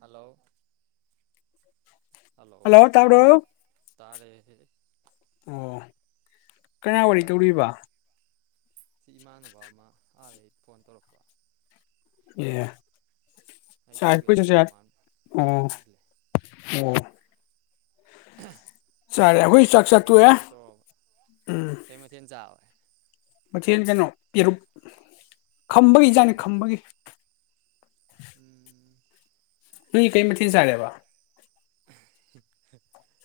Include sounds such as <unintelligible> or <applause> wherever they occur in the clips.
hello hello ꯇꯥꯕ꯭ꯔꯣ ꯇꯥꯔꯦ ꯑ ꯆꯥꯛ ꯆꯥꯔꯕꯣ ꯁꯤ ꯏꯃꯥꯟꯅꯕ ꯑꯃ ꯑꯥꯗꯩ ꯐꯣꯟ ꯇꯧꯔꯛꯄ ꯑꯦ ꯑꯩ ꯇꯧꯒꯦ ꯇꯧꯕ <unintelligible> ꯃꯥꯅ ꯐꯣꯟ ꯇꯧꯁꯤꯜꯂꯦ ꯑꯣ ꯑꯣ <unintelligible> ꯑꯗꯩ ꯆꯥꯔꯦ ꯑꯩꯈꯣꯏ ꯆꯥꯛ ꯆꯥ ꯋꯥꯔꯤ ꯇꯣꯛꯑꯦ ꯑꯗꯨꯝ ꯇꯧꯔꯛꯔꯕ ꯀꯩ ꯃꯊꯦꯜ ꯆꯥꯕꯦ ꯃꯥꯊꯦꯜ ꯀꯩꯅꯣ ꯄꯦꯔꯨꯝ ꯈꯝꯕꯒꯤ ꯏꯟꯖꯥꯡꯅꯤ ꯌꯦꯔꯨꯝ ꯈꯝꯕꯒꯤ ꯎꯝ ꯅꯣꯏ ꯀꯩ ꯃꯥꯊꯤ ꯆꯔꯦꯕ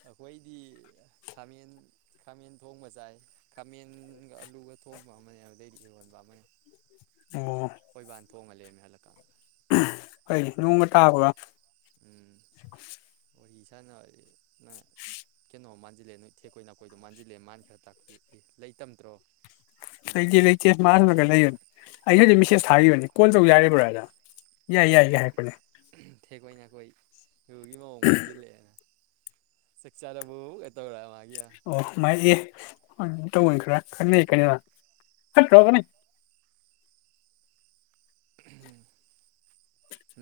ꯑꯩꯈꯣꯏꯗꯤ ꯈꯥꯃꯦꯟ ꯈꯥꯃꯦꯟ ꯊꯣꯡꯕ ꯆꯥꯏ ꯈꯥꯃꯦꯟꯒ ꯑꯂꯨꯒ ꯊꯣꯡꯕ ꯑꯃꯅꯦ ꯑꯗꯨꯗꯩꯗꯤ ꯏꯔꯣꯟꯕ ꯑꯃꯅꯦ ꯑꯣ ꯑꯩꯈꯣꯏꯕꯥꯅ ꯊꯣꯡꯉ ꯂꯩꯔꯝꯃꯦ ꯍꯜꯂꯛꯀꯥꯟꯗ ꯐꯩ ꯅꫭꯡꯒ ꯇꯕꯒ ꯐꯩ ꯏꯁꯥꯟꯅ <inaudible> ꯅꯣ ꯃꯥꯟꯖꯜꯂꯦ ꯅꯣꯏ ꯊꯦꯛꯈꯣꯏ ꯅꯥꯈꯣꯏꯗꯣ ꯃꯥꯟꯖꯤꯜꯂꯦ ꯃꯥꯅ ꯈꯔ ꯇꯥꯛꯄꯤꯔꯏ ꯂꯩꯇꯝꯗ꯭ꯔꯣ ꯂꯩꯇꯦ ꯂꯩꯇꯦ ꯃꯥꯑꯁꫭꯝ ꯅꯀꯟꯗ ꯂꯩ <unintelligible> ꯀꯦꯁ ꯊꯥꯈꯤꯕꯅꯤ ꯀꯣꯜ ꯇꯧ ꯌꯥꯔꯤꯕ꯭ꯔꯣꯅ ꯊꯦꯛꯀꯣꯏ ꯅꯥꯈꯣꯏ ꯔꯨꯒꯤ ꯃꯑꯣꯡ ꯃꯥꯟꯁꯤꯜꯂꯛꯑꯦꯅ ꯆꯥꯛ ꯆꯥꯔꯕꫭꯒ ꯇꯧꯔꯥ <unintelligible> ꯑꯣ ꯃꯥꯏ ꯑꯦ ꯇ ꯈꯔꯅꯤꯠꯇꯔꯒꯅꯤ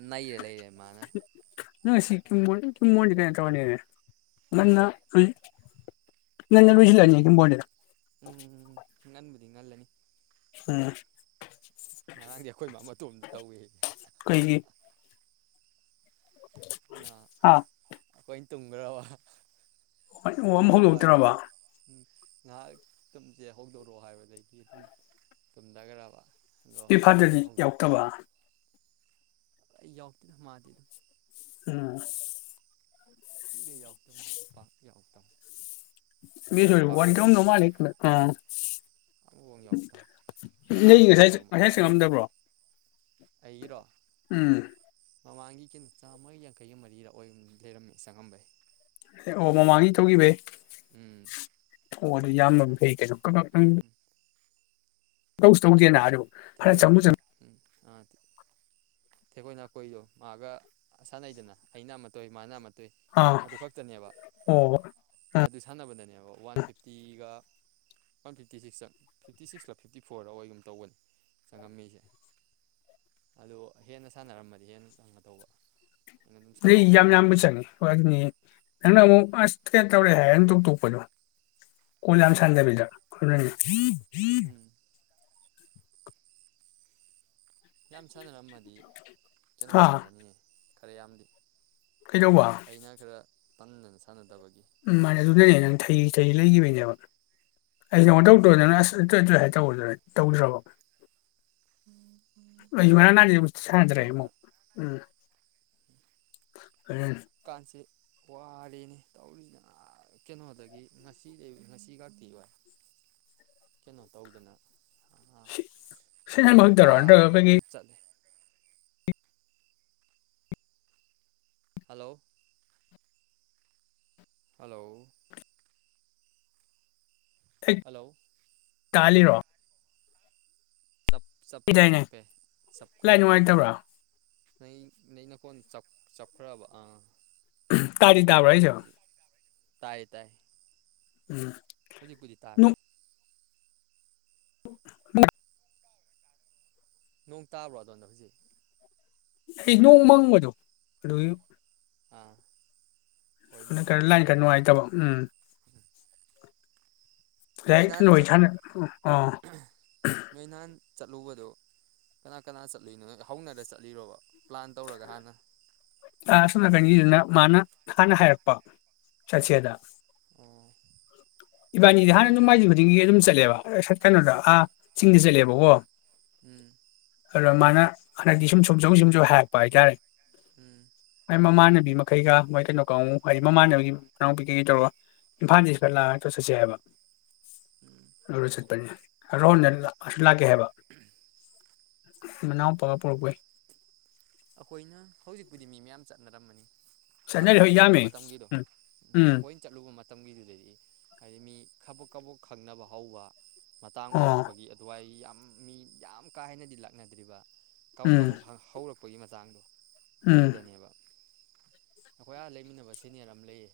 ꯅꯩꯔ ꯂꯩꯔꯦ ꯃꯥꯅ ꯅꯣꯏ ꯁꯤ ꯀꯃꯣ ꯀꯃꯣꯟ ꯀꯩꯅ ꯇꯧꯅꯤꯅꯦ ꯉꯟꯅ ꯑꯩ ꯉꯜꯕꯗꯤ ꯎꯝ ꯉꯟꯕꯨꯗꯤ ꯉꯜꯂꯅꯤ ꯎꯝ ꯉꯔꯥꯡꯗꯤ ꯑꯩꯈꯣꯏ ꯃꯥ ꯃꯇꯣꯝꯇ ꯇꯧꯏ ꯑꯩꯈꯣꯏꯒꯤ ꯑꯥ <unintelligible> ꯇꯨꯝꯒ꯭ꯔꯕ ꯍ ꯎ ꯑꯃ ꯍꯧꯗꯣꯛꯇ꯭ꯔꯕ ꯉꯥꯏꯍꯥꯛ ꯇꯨꯝꯁꯦ ꯍꯧꯗꯣꯔꯣꯑꯣ ꯍꯥꯏꯕꯗꯒꯤ ꯑꯗꯨꯝ ꯇꯨꯝꯊꯈ꯭ꯔꯕ ꯑꯗꯣ ꯄ ꯐꯥꯗꯗꯤ ꯌꯥꯎꯛꯇꯕ ꯌꯥꯎ ꯍꯗ ꯑꯗꯨꯣ ꯎꯝ ꯨꯔ ꯌꯥꯎꯛꯇ ꯑꯦ ꯄꯥꯛ ꯌꯥꯎꯛꯇ ꯃꯤ ꯋꯥ ꯈꯧꯝꯗꯧ ꯃꯥꯜꯂ ꯎ ꯑꯃꯐꯥꯎ ꯌꯥꯎꯗꯕ ꯅ ꯀꯅꯥꯅꯣ ꯉꯁꯥꯏ ꯉꯁꯥꯏ ꯆꯪꯉꯝꯗꯕ꯭ꯔꯣ ꯑꯩꯔꯣ ꯎꯝ ꯃꯃꯥꯡꯒꯤ ꯀ ꯆꯥꯝꯃꯒ ꯌꯥꯡꯈꯩꯒ ꯃꯔꯤꯗ ꯑꯣꯏ ꯂꯩꯔꯝꯃꯤ ꯆꯪꯉꯝꯕꯩ ꯑꯦ ꯑꯣ ꯃꯃꯥꯡꯒꯤ ꯇꯧꯈꯤꯕꯩ ꯎꯝ ꯍ ꯌꯥꯝꯃ ꯅꯍꯥꯟ ꯐ ꯀ ꯆ ꯎꯝ ꯇꯧꯁ ꯑꯃꯨꯛꯅ ꯍꯥꯏꯔ ꯊꯄꯣꯏ ꯎꯝ ꯊꯦꯛꯈꯣꯏ ꯅꯥꯀꯣꯏꯗꯣ ꯃꯥꯒ ꯁꯥꯟꯅꯩꯗꯅ ꯑꯩꯅ ꯑꯃꯠꯇꯧ ꯃꯥꯅ ꯑꯃ ꯑꯗꯨꯇꯩ ꯑꯥ ꯑꯗꯨ ꯈꯛꯇꯅꯦꯕ ꯑꯣ ꯑꯗꯨ ꯁꯥꯟꯅꯕꯗꯅꯦꯕ ꯋꯥꯟ ꯐꯤꯐꯇꯤꯒ ꯋꯥꯟ ꯐꯤꯞꯇꯤ ꯁꯤꯛꯁꯇꯠ ꯐꯤꯞꯇꯤ ꯁꯤꯛꯁꯂ ꯐꯤꯞꯇꯤ ꯐꯣꯔꯗ ꯑꯩꯒꯨꯝ ꯇꯒꯅꯤ ꯆꯪꯉꯝꯃꯤꯁꯦ ꯑꯗꯣ ꯍꯦꯟꯅ ꯁꯥꯟꯅꯔꯝꯃꯗꯤ ꯍꯦꯟꯅ ꯆꯪꯒ ꯇꯧꯕ ꯂꯩ ꯌꯥꯝ ꯌꯥꯝꯕ ꯆꯪꯉꯦ ꯍꯣꯏ ꯑꯗꯨꯅꯤ ꯅꯪꯅ ꯑꯃꯨꯛ ꯑꯁ ꯀꯩ ꯇꯧꯔꯛꯑꯦ ꯍꯥꯏꯅ ꯇꯧꯇꯣꯛꯄꯗꯣ ꯀꯣꯟ ꯌꯥꯝ ꯁꯥꯟꯗꯕꯤꯗ ꯑꯗꯨꯅꯤ ꯎꯝ ꯌꯥꯝ ꯁꯥꯟꯅꯔꯝꯃꯗꯤ ꯀꯩꯅꯣ ꯍꯥ ꯆꯪꯒꯅꯤꯌꯦ ꯀꯔꯤ ꯌꯥꯝꯗꯤ ꯀꯩꯗꯧꯕ ꯑꯩꯅ ꯈꯔ <unintelligible> ꯎꯝ ꯃꯅ ꯑꯗꯨꯅꯅꯦ ꯅꯪ ꯊꯩ ꯊꯩ ꯂꯩꯈꯤꯕꯅꯦꯕ ꯑꯩꯩꯅ ꯂꯣꯏꯗꯅ ꯑꯁ ꯑ ꯑꯗꯨ ꯍꯥꯏ ꯇꯧꯗꯅꯦ ꯇꯧꯗ꯭ꯔꯕ ꯑ ꯌꯃꯅ ꯅꯥꯒꯤ ꯎꯝ ꯁꯥꯟꯗ꯭ꯔꯦ ꯑꯩꯅ ꯑꯃꯃꯛ ꯎꯝ <unintelligible> ꯀꯥꯟꯁꯦ ꯋꯥꯔꯦꯅꯤ ꯇꯧꯔꯤꯅ ꯀꯩꯅꯣꯗꯒꯤ ꯉꯁꯤꯗꯒꯤ ꯉꯁꯤ ꯈꯥꯛꯇꯤ ꯋꯥ ꯀꯩꯅꯣ ꯇꯧꯗꯅ ꯁꯤꯖꯟ ꯑꯃ ꯇ ꯃꯛꯇꯔꯣ ꯅꯠꯇ꯭ꯔꯒ ꯑꯩꯈꯣꯏꯒꯤ ꯆ ꯍꯂꯣ ꯍꯂꯣ ꯍꯂꯣ ꯀꯥꯂꯤꯔꯣ ꯆꯥꯞ ꯆꯥꯄꯦ ꯆꯥꯄꯦ ꯂꯥꯏ ꯅꯨꯡꯉꯥꯏꯇꯕ꯭ꯔꯥ <unintelligible> ꯅ ꯅ ꯅ ꯀꯣꯟ ꯆꯞꯈ꯭ꯔꯕ ꯑꯥ ꯇꯥꯔꯤ ꯇꯥꯕꯩꯁ ꯑꯗꯨꯒꯤ ꯇꯥꯏ ꯇꯥꯏ ꯍꯧꯖꯤꯛ ꯍꯧꯖꯤꯛ ꯇꯥꯔꯦ ꯍ ꯅꯣꯡ ꯇꯥꯕ꯭ꯔꯣꯗꯅꯦ ꯍꯧꯖꯤꯛ ꯑꯩ ꯅꯣꯡ ꯃꯪꯕꯗꯣ ꯑꯗꯨꯒꯤ ꯑꯥ ꯍꯣꯏ ꯅꯣꯡ ꯈꯔ ꯂꯥꯏꯟ ꯃꯪꯕꯒꯤ ꯈꯔ ꯅꯨꯡꯉꯥꯏꯇꯕ ꯎꯝ ꯂꯩ ꯅꯍꯥꯟ ꯅꯣꯏ ꯆꯠ ꯊꯥꯟ ꯑ ꯆꯠꯂꯨꯕꯗꯨ ꯀꯅꯥ ꯀꯅꯥ ꯆꯠꯂꯨꯏꯅꯣ ꯅꯣꯏ ꯍꯧꯅꯔ ꯆꯠꯂꯤꯔꯣꯕ ꯄ꯭ꯂꯥꯟ ꯇꯧꯔꯒ ꯍꯥꯟꯅ ꯂꯥꯁꯅ ꯀꯩꯅꯤꯅ ꯃꯥꯅ ꯈꯅ ꯍꯥꯏꯔꯄ ꯆꯆꯦꯗ ꯑꯣ ꯏꯕꯥꯅꯤꯗꯤ ꯍꯥꯟꯅ ꯊꯦꯛꯀꯣꯏꯅ ꯑꯗꯨꯝ ꯃꯥꯏꯖꯤ ꯈꯨꯗꯤꯡꯒꯤ ꯑꯗꯨꯝ ꯆꯠ ꯆꯠꯂꯦ ꯀꯩꯅꯣꯗ ꯑꯥ ꯆꯤꯡꯗ ꯆꯠꯂꯦꯕꯀꯣ ꯎꯝ ꯑꯗꯨꯗ ꯃꯥꯅ ꯍꯟꯗꯛꯇꯤ ꯁꯨꯝ ꯁꯨꯝ ꯁꯧ ꯁꯨꯝꯁꯨ ꯍꯥꯏꯔꯛꯄ ꯍꯥꯏꯇꯥꯔꯦ ꯎꯝ ꯑꯩ ꯃꯃꯥꯟꯅꯕꯤ ꯃꯈꯩꯒ ꯃꯣꯏ ꯀꯩꯅꯣ ꯀꯥꯡ ꯎꯝ ꯍꯥꯏꯗꯤ ꯃꯃꯥꯟꯅꯕꯤꯒꯤ ꯀꯥꯡꯄꯤ ꯀꯩꯒꯤꯩ ꯇꯧꯔꯒ ꯏꯝꯐꯥꯜꯗꯐꯠ ꯂꯥꯛꯑꯒ ꯆꯠꯁꯦ ꯍꯥꯏꯕ ꯎꯝ ꯂꯧꯔ ꯆꯠꯄꯅꯤ ꫪꯍꯨꯜꯅ ꯑꯗꯨ ꯂꯥꯛꯀꯦ ꯍꯥꯏꯕ ꯃꯅꯥꯎ ꯄꯔꯄꯔꯛꯄꯣꯏ ꯑꯩꯈꯣꯏꯅ ꯍꯧꯖꯤꯛꯄꯨꯗꯤ ꯃꯤ ꯃꯌꯥꯝ ꯆꯠꯅꯔꯝꯕꯅꯤ ꯍꯥꯟꯅꯣ ꯆꯠꯅꯔꯤ ꯍꯣꯏ ꯑꯩꯈꯣꯏꯅ ꯆꯠꯂꯨꯕ ꯌꯥꯝꯃꯦ ꯃꯇꯝꯒꯤꯗꯣ ꯎꯝ ꯎ ꯎꯝ ꯑꯩꯈꯣꯏꯅ ꯆꯠꯂꯨꯕ ꯃꯇꯝ ꯃꯇꯝꯒꯤꯗꯨꯗꯗꯤ ꯍꯥꯏꯗꯤ ꯃꯤ ꯈꯕꯛ ꯈꯕꯛ ꯈꯪꯅꯕ ꯍꯧꯕ ꯃꯇꯥꯡ ꯑꯣ ꯑꯣꯏꯔꯛꯄꯒꯤ ꯑꯗꯨꯋꯥꯏꯒꯤ ꯌꯥꯝ ꯃꯤ ꯌꯥꯝ ꯀꯥ ꯍꯦꯟꯅꯗꯤ ꯂꯥꯛꯅꯗ꯭ꯔꯤꯕ ꯀꯥꯎꯛ ꯎꯝ ꯀꯕꯨꯛ ꯍꯧꯛ ꯑꯩꯈꯣꯏꯒꯤ ꯃꯆꯥꯡꯗꯣ ꯑꯗꯨ ꯎꯝ ꯅꯤꯕ ꯑꯩꯈꯣꯏ ꯑꯥ ꯂꯩꯃꯤꯟꯅꯕ ꯁꯤꯦꯅꯤꯔ ꯌꯥꯝ ꯂꯩꯌꯦ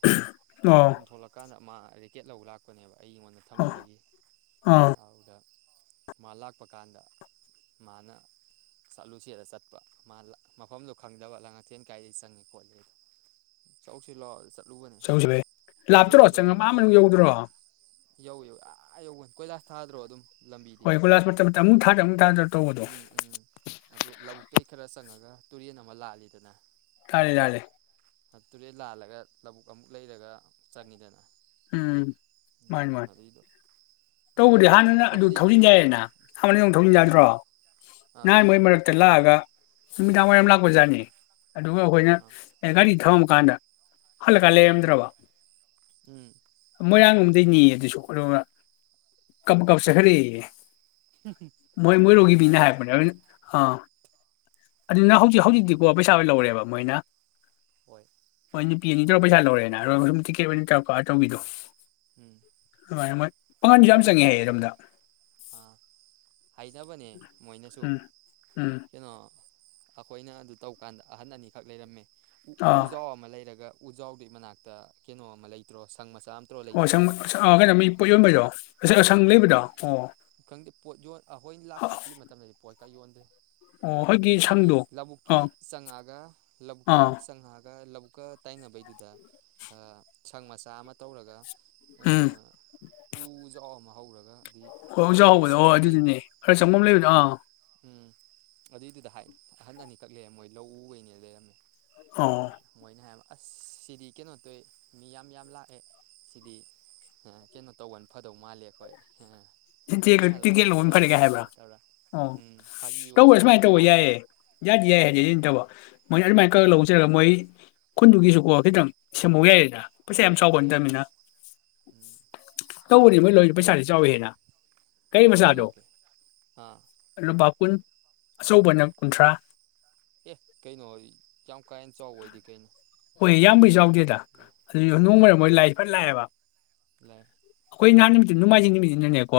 ꯑꯣ ꯌꯨꯝ ꯊꯣꯛꯣꯂꯛꯀꯥꯟꯗ ꯑꯃ ꯔꯦꯀꯦꯠ ꯂꯧꯕ ꯂꯥꯛꯄꯅꯦꯕ ꯑꯩ ꯑꯩꯉꯣꯟꯗ ꯑꯣ ꯊꯝꯃꯝꯕꯒꯤ ꯑꯥ ꯑꯗꯨꯗ ꯃꯥ ꯂꯥꯛꯄ ꯀꯥꯟꯗ ꯃꯥꯅ ꯆꯠꯂꯨꯁꯤꯅ ꯆꯠꯄ ꯃꯐꯝꯗꯣ ꯈꯪꯗꯕ ꯂꯥꯡ ꯑꯊꯦꯟ ꯀꯥꯏꯗꯒꯤꯩ ꯆꯪꯉꯤ ꯈꯣꯠꯂꯤꯗꯣ ꯆꯧꯁꯤ ꯂꯥꯛꯑꯣ ꯆ ꯂꯥꯞꯇꯔꯣ ꯆꯪ ꯑꯃ ꯃꯅꯨꯡ ꯌꯧꯗ꯭ꯔꯣ ꯌꯧ ꯌꯧ ꯑꯥ ꯌꯧꯧꯕ ꯀꯣꯏꯂꯥꯁ ꯊꯥꯗ꯭ꯔꯣ ꯑꯗꯨꯝ ꯂꯝꯕꯤꯗꯤ ꯍꯣꯏ ꯒꯂꯥꯁ ꯃꯇꯝ ꯑꯃꯨꯛ ꯊꯥ ꯑꯃꯨꯛ ꯊꯥꯗ ꯇꯧꯕꯗꯣ ꯎꯝ ꯎꯝ ꯑꯗꯨ ꯂꯧꯕꯛꯇ ꯈꯔ ꯆꯪꯉꯒ ꯇꯨꯔꯦꯟ ꯑꯃ ꯂꯥꯂꯤꯗꯅ ꯂꯥꯜꯂꯤ ꯂꯜꯂꯤ ꯇꯨꯔꯦꯦꯟ ꯂꯥꯜꯂꯒ ꯂꯧꯕꯨꯛ ꯑꯃꯨꯛ ꯂꯩꯔꯒ ꯆꯪꯉꯤꯗꯅ ꯎꯝ ꯃꯥꯅꯤ ꯃꯥꯅꯤ ꯑꯗꯨꯏꯗꯣ ꯇꯧꯕꯗꯤ ꯅꯨꯡꯉꯥꯏꯕꯅꯦ ꯍꯥꯟꯅꯅ ꯑꯗꯨ ꯃꯐꯝꯗꯤ ꯊꯧꯖꯤꯟꯖꯏꯑꯌꯦꯅ ꯍꯥꯟꯕꯗ ꯑꯃꯛ ꯊꯧꯖꯤꯟ ꯎꯝ ꯌꯥꯗ꯭ꯔꯣ ꯑꯥ ꯅꯅꯥ ꯃꯣꯏ ꯃꯛꯛꯇꯂ ꯑꯒ ꯅꯨꯃꯤꯗꯥꯡ ꯋꯥꯏꯔꯝ ꯎꯝ ꯂꯥꯛꯄꯖꯥꯠꯅꯤ ꯑꯗꯨꯒ ꯑꯩꯈꯣꯏꯅ ꯑꯥ ꯒꯥꯔꯤ ꯊꯝ ꯀꯥꯟꯗ ꯍꯜꯂꯛꯀꯥꯟ ꯂꯩꯔꯝꯗ꯭ꯔꯕ ꯎꯝ ꯃꯣꯏꯔꯥꯡꯒꯣꯝꯗꯩꯅꯤ ꯑꯗꯨꯁꯨ ꯀꯞ ꯀꯞꯆꯈꯔꯛꯑꯦ ꯃꯣꯏ ꯃꯣꯏ ꯎꯄꯥꯏ ꯔꯣꯒꯤꯕꯤꯅ ꯂꯩꯇꯦ ꯍꯥꯏꯕꯅꯦ ꯑꯥ ꯑꯗꯨꯅ ꯍꯧꯖꯤꯛ ꯍꯧꯖꯤꯛꯇꯤꯀꯣ ꯄꯩꯁꯥ ꯂ ꯂꯧꯔꯦꯕ ꯃꯥꯏꯅ ꯍꯣꯏ ꯑꯩ ꯅꯨꯄꯤ ꯑꯅꯤ ꯇꯧꯔ ꯄꯩꯁꯥ ꯂꯧꯔꯦꯅ ꯁꯨꯝ ꯇꯤꯀꯦꯠ ꯑꯣꯏꯅ ꯇꯧꯔ ꯇꯧꯕꯤꯗꯣ ꯎꯝ ꯑꯃ ꯄꯥꯉꯜꯁꯨ ꯌꯥꯝ ꯃꯣꯏ ꯆꯪꯉꯦ ꯍꯥꯏꯌꯦꯔꯣꯝꯗ ꯅꯅꯕꯅꯦ ꯃꯣꯏꯅꯁꯨ ꯀꯩꯅꯣ ꯑꯩꯈꯣꯏꯅ ꯑꯗꯨ ꯇꯧꯀꯥꯟꯗ ꯑꯍꯟ ꯑꯅꯤꯈꯛ ꯂꯩꯔꯝꯃꯦ ꯎ ꯑꯥ ꯎꯖꯥꯎ ꯑꯃ ꯂꯩꯔꯒ ꯎꯖꯥꯎꯗꯨꯩ ꯃꯅꯥꯛꯇ ꯀꯩꯅꯣ ꯑꯃ ꯂꯩꯇ꯭ꯔꯣ ꯁꯥꯔ ꯑꯣ ꯀꯩꯅꯣ ꯃꯤ ꯄꯣꯠ ꯌꯣꯟꯕꯗꯣ ꯉꯁꯥꯏ ꯑꯁꯪ ꯂꯩꯕꯗꯣ ꯑꯣ ꯈꯪꯗꯦ ꯄꯣꯠ ꯌꯣꯟ ꯑꯩꯈꯣꯏꯅ ꯂꯥꯛ ꯆꯠꯂꯤ ꯃꯇꯝꯗꯗꯤ ꯄꯣꯠ ꯀꯩ ꯌꯣꯟꯗ꯭ꯔꯦ ꯑꯣ ꯍꯣꯏꯒꯤ ꯍꯧꯖꯤꯛꯀꯤ ꯁꯪꯗꯣ ꯂꯧꯕꯨꯛꯀꯤ ꯑꯥ ꯆꯪꯉꯛꯑꯒ ꯂꯧꯕꯕꯨꯛꯀ ꯑꯥ ꯆꯪꯉꯛꯑꯒ ꯂꯧꯕꯛ ꯑꯃꯨꯛꯀ ꯇꯥꯏꯅꯕꯩꯗꯨꯗ ꯁꯪ ꯃꯆꯥ ꯑꯃ ꯇꯧꯔꯒ ꯑ ꯎꯝ ꯎꯖ ꯑꯃ ꯍꯧꯔꯒ ꯑꯗꯨꯏ ꯍ ꯑꯣꯖꯥ ꯃꯅꯥꯛꯇ ꯍꯧꯕꯗꯣ ꯁꯪ ꯍ ꯑꯃ ꯂꯩꯕꯗꯣ ꯑꯗꯨꯗꯨꯅꯦ ꯈꯔ ꯎꯝ ꯆꯪꯉꯝ ꯂꯩꯕꯗ ꯑꯥ ꯎꯝ ꯑꯗꯨꯏꯗꯨꯗ ꯍꯥꯏ ꯑꯍꯟ ꯑꯅꯤꯈꯛ ꯂꯩꯔꯦ ꯃꯣꯏ ꯂꯧꯎꯈꯩꯅꯦ ꯂꯩꯔꯝꯃꯦ ꯑ ꯑꯣ ꯃꯣꯏꯅꯦꯍ ꯑꯁ ꯁꯤꯗꯤ ꯀꯩꯅꯣ ꯇꯧ ꯃꯤ ꯌꯥꯝ ꯌꯥꯝ ꯂꯥꯛꯑꯦ ꯁꯤꯗꯤ ꯀꯩꯅꯣ ꯇꯧꯕꯅ ꯐꯗꯧ ꯃꯥꯜꯂꯦ ꯑꯩꯈꯣꯏ ꯄꯩꯁꯥ ꯇꯤꯛꯀꯦꯠ ꯂꯧꯕꯅ ꯂꯧꯕ ꯐꯗꯧ ꯐꯔꯦꯒꯦ ꯃꯥꯜꯂꯤ ꯍꯥꯏꯕ꯭ꯔꯥ ꯀꯥꯏ ꯇꯧꯔ ꯑꯣ ꯎꯝ ꯐꯥꯒꯤ ꯑꯣꯏ ꯇꯧꯕ ꯁꯨꯝ ꯁꯨꯃꯥꯏꯅ ꯃꯣꯏ ꯇꯧꯕ ꯍꯥꯏꯕ ꯌꯥꯏꯌꯦ ꯌꯥꯗꯤ ꯌꯥꯏꯌꯦ ꯍꯥꯏꯗꯤ ꯎꯝ ꯑꯗꯨ ꯇꯧꯕ ꯃꯣꯏ ꯑꯗꯨꯃꯥꯏꯅ ꯈꯛ ꯂꯧꯖꯔꯒ ꯃꯣꯏ ꯈꯨꯟꯗꯨꯒꯤꯁꯨꯀꯣ ꯈꯤꯇꯪ ꯁꯦꯝꯍꯧ ꯌꯥꯏꯌꯦꯗ ꯄꯩꯁꯥ ꯌꯥꯝ ꯆꯥꯎꯕ ꯌꯥꯏ ꯅꯠꯇꯕꯅꯤꯅ ꯎꯝ ꯇꯧꯕꯅꯤ ꯍꯥꯏꯗꯤ ꯃꯣꯏ ꯂꯣꯏ ꯃꯨꯛ ꯄꯩꯁꯥꯗꯤ ꯆꯥꯎꯋꯤ ꯍꯦꯅ ꯀꯩ ꯀꯌꯥ ꯃꯁꯥꯗꯣ ꯂꯧꯒꯦ ꯑꯥ ꯑꯩꯅꯣ ꯄꯄꯨ ꯑꯆꯧꯕꯅ ꯀꯨꯟꯊ꯭ꯔꯥ ꯑꯦ ꯀꯩꯅꯣ ꯌꯥꯝ ꯀꯥꯦꯟꯅ ꯆꯥꯎꯕ ꯑꯣꯏꯗꯤ ꯀꯩꯅꯣ ꯍꯣꯏ ꯌꯥꯝꯕꯩ ꯆꯥꯎꯎꯦ ꯑꯗꯨ ꯅꯣꯡ ꯎꯝ ꯃꯔꯝ ꯑꯣꯏꯣꯏ ꯂꯥꯏꯏ ꯐꯠ ꯂꯥꯛꯑꯦꯕ ꯂꯥꯛꯑꯦ ꯀꯣꯏ ꯅꯤ ꯅꯣꯡꯃꯥꯏꯖꯤꯡ ꯅꯨꯃꯤꯁꯤꯅꯅꯦꯀꯣ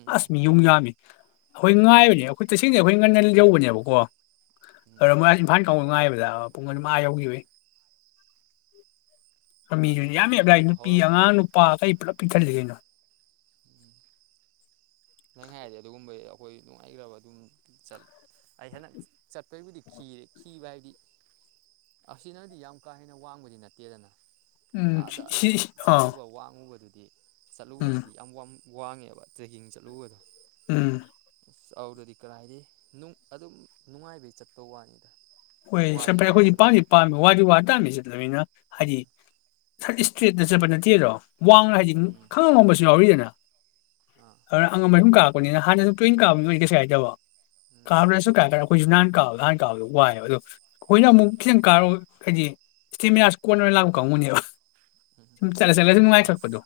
ꯎꯝ ꯑꯁꯃꯤ ꯌꯨ ꯌꯥꯃꯤ ꯑꯩꯈꯣꯏ ꯉꯥꯏꯕꯅꯦ ꯑꯩꯈꯣꯏ ꯇꯁꯦꯡꯅ ꯑꯩꯈꯣꯏ ꯉꯟꯅꯜ ꯌꯧꯕꯅꯦꯕꯀꯣ ꯎꯝ ꯃꯣꯏꯥꯟ ꯅ ꯉꯥꯏꯕꯗ ꯄꯨꯡ ꯑꯅꯤꯃꯉꯥ ꯌꯧꯈꯤꯕꯏ <unintelligible> ꯃꯃꯤꯗꯨꯗꯤ ꯌꯥꯝ ꯑꯩꯈꯣꯏꯅ ꯍꯦꯞ ꯂꯥꯏ ꯑꯩꯉꯣꯟꯗꯁꯨ ꯅꯨꯄꯤ ꯍꯧꯔꯝꯅꯤ ꯑꯉꯥꯡ ꯅꯨꯄꯥ ꯑꯈꯩ ꯄꯨꯂꯞ ꯄꯤꯛꯊꯠꯂꯤ ꯀꯩꯅꯣ ꯎꯝ ꯅꯪ ꯍꯥꯏꯔꯗꯤ ꯑꯗꯨꯒꯨꯝꯕ ꯑꯩꯈꯣꯏ ꯅꯨꯡꯉꯥꯏꯈ꯭ꯔꯕ ꯑꯗꯨꯝꯠ ꯑꯩ ꯍꯟꯗꯛ ꯆꯠꯄꯩꯕꯨꯗꯤ ꯈꯤꯔꯦ ꯤꯕ ꯍꯥꯏꯕꯗꯤ ꯑꯁꯤ ꯅꯪꯗꯤ ꯌꯥꯝ ꯀꯥ ꯍꯦꯟꯅ ꯋꯥꯡꯕꯗꯤ ꯅꯠꯇꯦꯗꯅ ꯎꯝ ꯁꯤ ꯑꯥꯗ ꯁꯤ ꯑꯩꯅ ꯁꯤ ꯑꯥ ꯆꯠꯂꯨꯕ ꯋꯥꯡꯉꯨꯕꯗꯨꯗꯤ ꯎꯝ ꯆꯠꯂꯨꯕꯗꯨꯗꯤ ꯌꯥꯝ ꯋꯥ ꯋꯥꯡꯉꯦꯕ ꯇ꯭ꯔꯦꯛꯀꯤꯡꯁꯦ ꯂꯨꯗ ꯎꯝ ꯑ ꯑꯗꯗꯤ ꯀꯔꯥꯏꯗꯤ ꯑꯗꯨꯝ ꯅꯨꯡꯉꯥꯏꯕꯩ ꯆꯠꯄ ꯋꯥꯅꯤ ꯍꯣꯏ ꯁꯦꯄꯔꯦꯠ ꯑꯩꯈꯣꯏꯗꯤ ꯄꯥꯝꯁꯤ ꯄꯥꯝꯃꯦ ꯋꯥꯗꯤ ꯋꯥ ꯇꯥꯝꯃꯤꯁꯦ ꯑꯗꯨꯅꯤꯅ ꯍꯥꯏꯗꯤ ꯎꯝ ꯁꯔ ꯏꯁꯇ꯭ꯔꯦꯠꯅ ꯆꯠꯄ ꯅꯠꯇꯦꯗꯣ ꯋꯥꯡꯅ ꯍꯥꯏꯗꯤ ꯎꯝ ꯈꯪꯉꯝ ꯉꯝꯕꯁꯨ ꯌꯥꯎꯔꯤꯗꯅ ꯑꯥ ꯑ ꯑꯉ ꯍꯨꯝ ꯀꯥ ꯑꯩꯅꯤꯅ ꯍꯥꯟꯅꯁꯨ ꯇ꯭ꯣꯏꯟ ꯀꯥꯕꯅꯣꯏꯗꯤ ꯀꯩ ꯍꯥꯏꯗꯕ ꯎꯝ ꯀꯥꯔꯅꯁꯣ ꯀꯥꯏ ꯀꯔ ꯍꯣꯏꯁꯨꯨꯍꯥꯟ ꯀꯥꯎꯥꯟ ꯀꯥꯎꯗ ꯋꯥꯏꯅꯦ ꯑꯗꯣ ꯑꯩꯈꯣꯏꯅ ꯑꯃꯨꯛ ꯈꯤꯇꯪ ꯀꯥꯔꯣ ꯍꯥꯏꯗꯤ ꯏꯁꯇꯦꯃꯤꯅꯥꯁꯤ ꯀꯣꯟꯅꯅ ꯂꯥꯛꯄ ꯀꯥꯡꯕꯨꯅꯦꯕ ꯎꯝ ꯁꯨꯝ ꯆꯠꯂ ꯆꯠꯂꯦ ꯁꯨꯝ ꯅꯨꯡꯉꯥꯏꯊꯔꯄꯗꯣ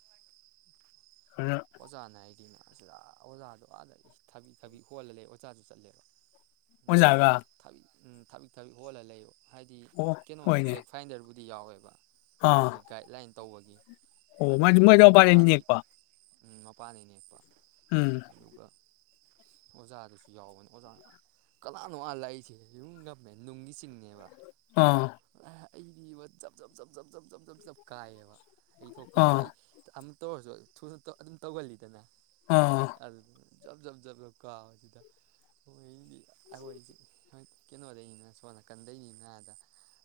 ꯑꯣꯖꯥꯅꯗꯤꯃꯁ ꯂꯥꯛ ꯑꯣꯖꯥꯗꯣ ꯑꯥꯗ ꯊꯕꯤ ꯊꯥꯕꯤ ꯍꯣꯜꯂꯂꯦ ꯑꯣꯖꯥꯁꯨ ꯆꯠꯂꯦꯕ ꯑꯣꯖꯒ ꯎꯝ ꯊꯥꯕꯤꯛ ꯊꯥꯕꯤꯛ ꯍꯣꯜꯂ ꯂꯩꯣ ꯍꯥꯏꯗꯤ ꯑꯣ ꯀꯩꯅꯣ ꯍꯣꯏꯅꯦ ꯇ꯭ꯔꯦꯛ ꯐꯥꯏꯟꯗꯔꯕꯨꯗꯤ ꯗꯤ ꯌꯥꯎꯋꯦꯕ ꯑꯥ ꯃꯣꯏꯒꯥꯏꯠꯂꯥꯏꯟ ꯇꯧꯕꯒꯤ ꯑꯣ ꯃ ꯃꯖꯥ ꯋꯥ ꯄꯔꯦꯅꯤ ꯄ ꯎꯝ ꯃꯄꯥꯥꯟꯅꯤꯅꯦꯦꯛꯛꯄ ꯎꯝ ꯑꯣꯖꯥꯗꯨꯁꯨ ꯌꯥꯎꯕꯅꯦ ꯑꯣꯖꯥꯅ ꯀꯅꯥꯅꯣ ꯑꯜꯂꯥꯛꯏꯁꯦ ꯌꯨꯝꯒꯝꯃꯦ ꯅꯨꯡꯒꯤ ꯆꯤꯡꯅꯦꯕ ꯑꯥ ꯑꯩꯗꯤ ꯏ ꯖ ꯖ ꯖ ꯖ ꯖ ꯖ ꯖ ꯀꯥꯑꯦꯕ ꯑꯩ ꯊꯣꯛꯄ ꯑꯩ ꯑꯥ ꯇꯧꯁꯨ ꯊꯨꯅ ꯑꯗꯨꯝ ꯇꯧꯒꯜꯂꯤꯗꯅ ꯑꯥ ꯑꯗꯨꯗꯨꯅ ꯖꯞ ꯖꯞ ꯖ ꯖ ꯀꯥ ꯁꯤꯗ ꯑꯣꯏ ꯍꯣꯏ ꯀꯩꯅꯣꯗꯩꯅꯤꯅ ꯁꯣꯅ ꯀꯟꯗꯣꯏꯅꯤ ꯉꯥꯗ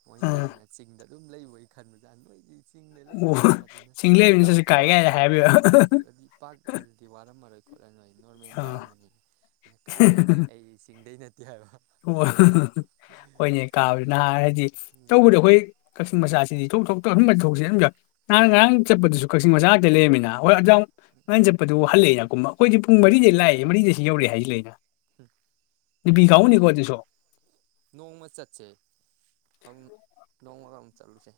ꯋꯥ ꯈ ꯑꯥ ꯅ ꯆꯗ ꯑꯗꯨꯝ ꯂꯩꯕꯣꯏ ꯈꯟꯕꯖꯥ ꯅꯣꯏꯒꯤ ꯆꯤꯡꯗ ꯑꯣ ꯂꯩꯕꯅꯤꯅ ꯑꯗꯨꯅ ꯆꯤꯡꯂꯦꯝꯅꯤꯅꯁꯨ ꯀꯥꯏ ꯀ꯭ꯋꯥ ꯀꯥꯏꯗ ꯍꯥꯏꯕꯤꯕ ꯎꯝ ꯑꯗꯨꯗꯤ ꯏꯄꯥꯛ ꯑꯗꯨꯗꯤ ꯋꯥꯔꯝꯃꯔꯣꯏ ꯈꯣꯠꯂ ꯅꯣꯏ ꯅꯣꯔꯃꯦꯜ ꯑꯥ ꯇꯥꯔꯝꯕꯅꯤ ꯑꯩꯅ ꯀꯥꯏꯗꯣꯏ ꯅꯣꯏ ꯑꯩ ꯆꯤꯡꯗꯩ ꯅꯦ ꯍꯣꯏꯅꯦ ꯀꯥꯕ ꯑ ꯎꯝ ꯇꯧꯕꯗꯤ ꯑꯩꯈꯣꯏ ꯀꯛꯆꯤꯡ ꯃꯆꯥꯁꯤꯗꯤꯣꯛꯇ ꯑꯗꯨꯁꯤꯝ ꯅꯍꯥꯟ ꯉꯔꯥꯡ ꯆꯠꯄꯗꯁꯨ ꯀꯛꯤꯡ ꯃꯆꯥ ꯉꯥꯛꯇ ꯂꯩꯔꯃꯤꯅ ꯍꯣꯏ ꯅꯟ ꯆꯄ ꯑꯗꯨ ꯍꯜꯂꯦ ꯀꯨꯝꯕ ꯑꯩꯈꯣꯏꯗꯤ ꯄꯨꯡ ꯃꯔꯤꯗꯩ ꯂꯥꯛꯑꯦ ꯃꯔꯤꯗꯁꯤ ꯌꯧꯔꯛꯦ ꯍꯥꯏꯁꯤ ꯂꯩꯅ ꯕꯤꯈꯥꯎꯅꯤ ꯅꯣꯡ ꯀꯣꯏ ꯅꯣꯡꯃ ꯆꯠꯁꯦ ꯑꯪ ꯅꯣꯡꯃꯔꯝ ꯆꯥꯂꯨꯁꯦ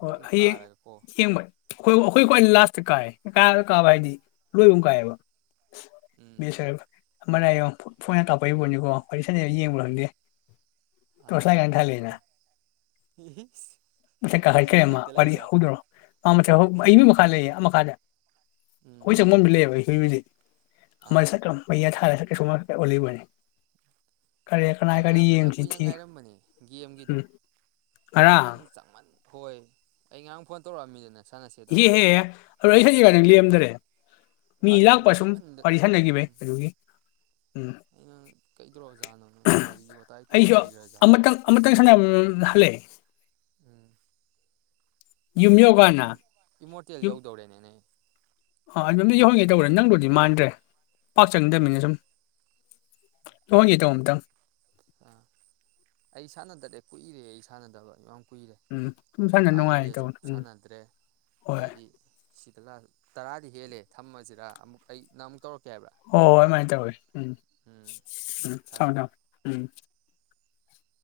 ꯍꯣꯏ ꯍꯌꯦꯡ ꯌꯦꯡꯕ ꯑꯩꯈꯣꯏ ꯑꯩꯈꯣꯏ ꯈꯋꯥ ꯂꯥꯁ ꯀꯥꯏ ꯀꯥ ꯀꯥꯕ ꯍꯥꯏꯗꯤ ꯂꯣꯏꯕ ꯀꯥꯏꯌꯦꯕ ꯎꯝ ꯃꯦꯁꯔꯕ ꯑꯃꯅꯏꯌꯣ ꯐꯣꯟꯅ ꯇꯥꯛꯄꯛꯏꯕꯅꯤꯀꯣ ꯋꯥꯔꯤ ꯁꯅ ꯌꯦꯡꯕ ꯈꯪꯗꯦ ꯑꯥ ꯇꯣꯁꯂꯥꯢꯠ ꯀꯟ ꯊꯥꯟꯂꯩꯅ ꯃꯊꯛ ꯀꯥꯈꯠꯈ꯭ꯔꯦꯃꯥ ꯃꯊꯛꯇ ꯋꯥꯔꯤ ꯂꯩꯔꯣ ꯍꯧꯗꯣꯏꯔꯣ ꯃꯥ ꯃꯊꯛ ꯑꯩ ꯃꯊꯛꯇ ꯃꯤ ꯃꯈꯥ ꯂꯩꯌꯦ ꯑꯃ ꯃꯈꯥꯗ ꯎꯝ ꯑꯩꯈꯣꯏ ꯆꯪꯐꯝꯗꯤ ꯂꯩꯌꯦꯕ ꯑꯩ ꯍ ꯍꯧꯖꯤꯛ ꯑꯥ ꯑꯃꯠꯈ ꯃꯩꯌꯥ ꯊꯥꯔꯦ ꯊꯦ ꯁꯃꯥꯏꯂꯕꯅꯤ ꯑꯩ ꯉꯔꯥꯡ ꯐꯅꯌꯥꯝ ꯀꯨꯏꯅ ꯉꯥꯏꯔꯝꯕꯅꯤ ꯒꯦꯝꯒꯤꯗꯣ ꯎꯝ ꯉꯔꯥꯡ ꯅꯪ ꯆꯪꯃꯟ ꯍꯣꯏ ꯑꯩ ꯉꯔꯥꯡ ꯐꯣꯟ ꯇꯧꯔꯛꯑꯝꯃꯤꯗꯅꯦ ꯍꯦꯍꯦꯍꯦ ꯑꯩ ꯍꯧꯖꯤ ꯀꯥꯏꯅ ꯂꯩꯔꯝꯗꯔꯦ ꯃꯤ ꯑꯗꯨ ꯂꯥꯛꯄ ꯁꯨꯝ ꯀꯨꯏꯃꯟꯗ ꯋꯥꯔꯤ ꯁꯥꯟꯅꯈꯤꯕꯩ ꯎꯝ ꯑꯗꯨꯒꯤ ꯎꯝ ꯇ꯭ꯔꯣꯖꯥꯅꯣꯅ ꯋꯥꯔꯤ ꯋꯥꯇꯥꯏ ꯇꯧꯔ ꯑꯩꯁꯨ ꯂꯩꯒ꯭ꯔꯖꯥꯠꯂ ꯑꯃꯇꯪ ꯑꯃꯇꯪ ꯁꯥꯟꯅꯕ ꯍꯜꯂꯛꯑꯦ ꯌꯨꯝ ꯌꯧꯀꯥꯟꯗ ꯎꯝ ꯏꯃꯣꯔꯇꯦꯜ ꯌꯨꯝ ꯌꯧꯗꯧꯔꯦꯅꯦꯅꯦ ꯑꯥ ꯑꯗꯨꯝꯗꯤ ꯌꯧꯍꯣꯡꯒꯦ ꯇꯧꯕꯔꯥ ꯅꯪꯗꯨꯗꯤ ꯃꯥꯟꯗ꯭ꯔꯦ ꯄꯥꯛ ꯎꯝ ꯆꯪꯅꯤꯡꯗꯕꯃꯤꯅ ꯁꯨꯝ ꯇꯧꯍꯟꯒꯦꯇꯧ ꯑꯝꯇꯪ ꯑ ꯑꯩ ꯁꯥꯟꯅꯗ꯭ꯔꯦ ꯀꯨꯏꯔꯦ ꯑꯩ ꯁꯥꯟꯅꯗꯕ ꯀꯨꯏꯔꯦ ꯎꯝ ꯁꯨꯝ ꯁꯥꯟꯅ ꯑꯥꯗ ꯅꯨꯡꯉꯥꯏꯒꯦ ꯂꯩꯁꯨ ꯇꯧꯕꯅꯦ ꯎꯝ ꯁꯥꯟꯅꯗ꯭ꯔꯦ ꯍꯣꯏ ꯑꯗꯩꯗꯤ ꯁꯤꯗ ꯇꯔꯥꯗꯤ ꯍꯦꯜꯂꯦ ꯊꯝꯃꯁꯤꯔ ꯑꯃꯨꯛ ꯑꯩ ꯅꯪ ꯑꯃꯨꯛ ꯇꯧꯔꯛ ꯍꯣꯏ ꯍꯣꯏ ꯑꯗꯨꯃꯥꯏꯅ ꯇꯧꯋꯤ ꯎꯝ ꯎꯝ ꯎꯝ ꯊꯝꯃꯃꯦ ꯊꯝꯃꯦ ꯎꯝ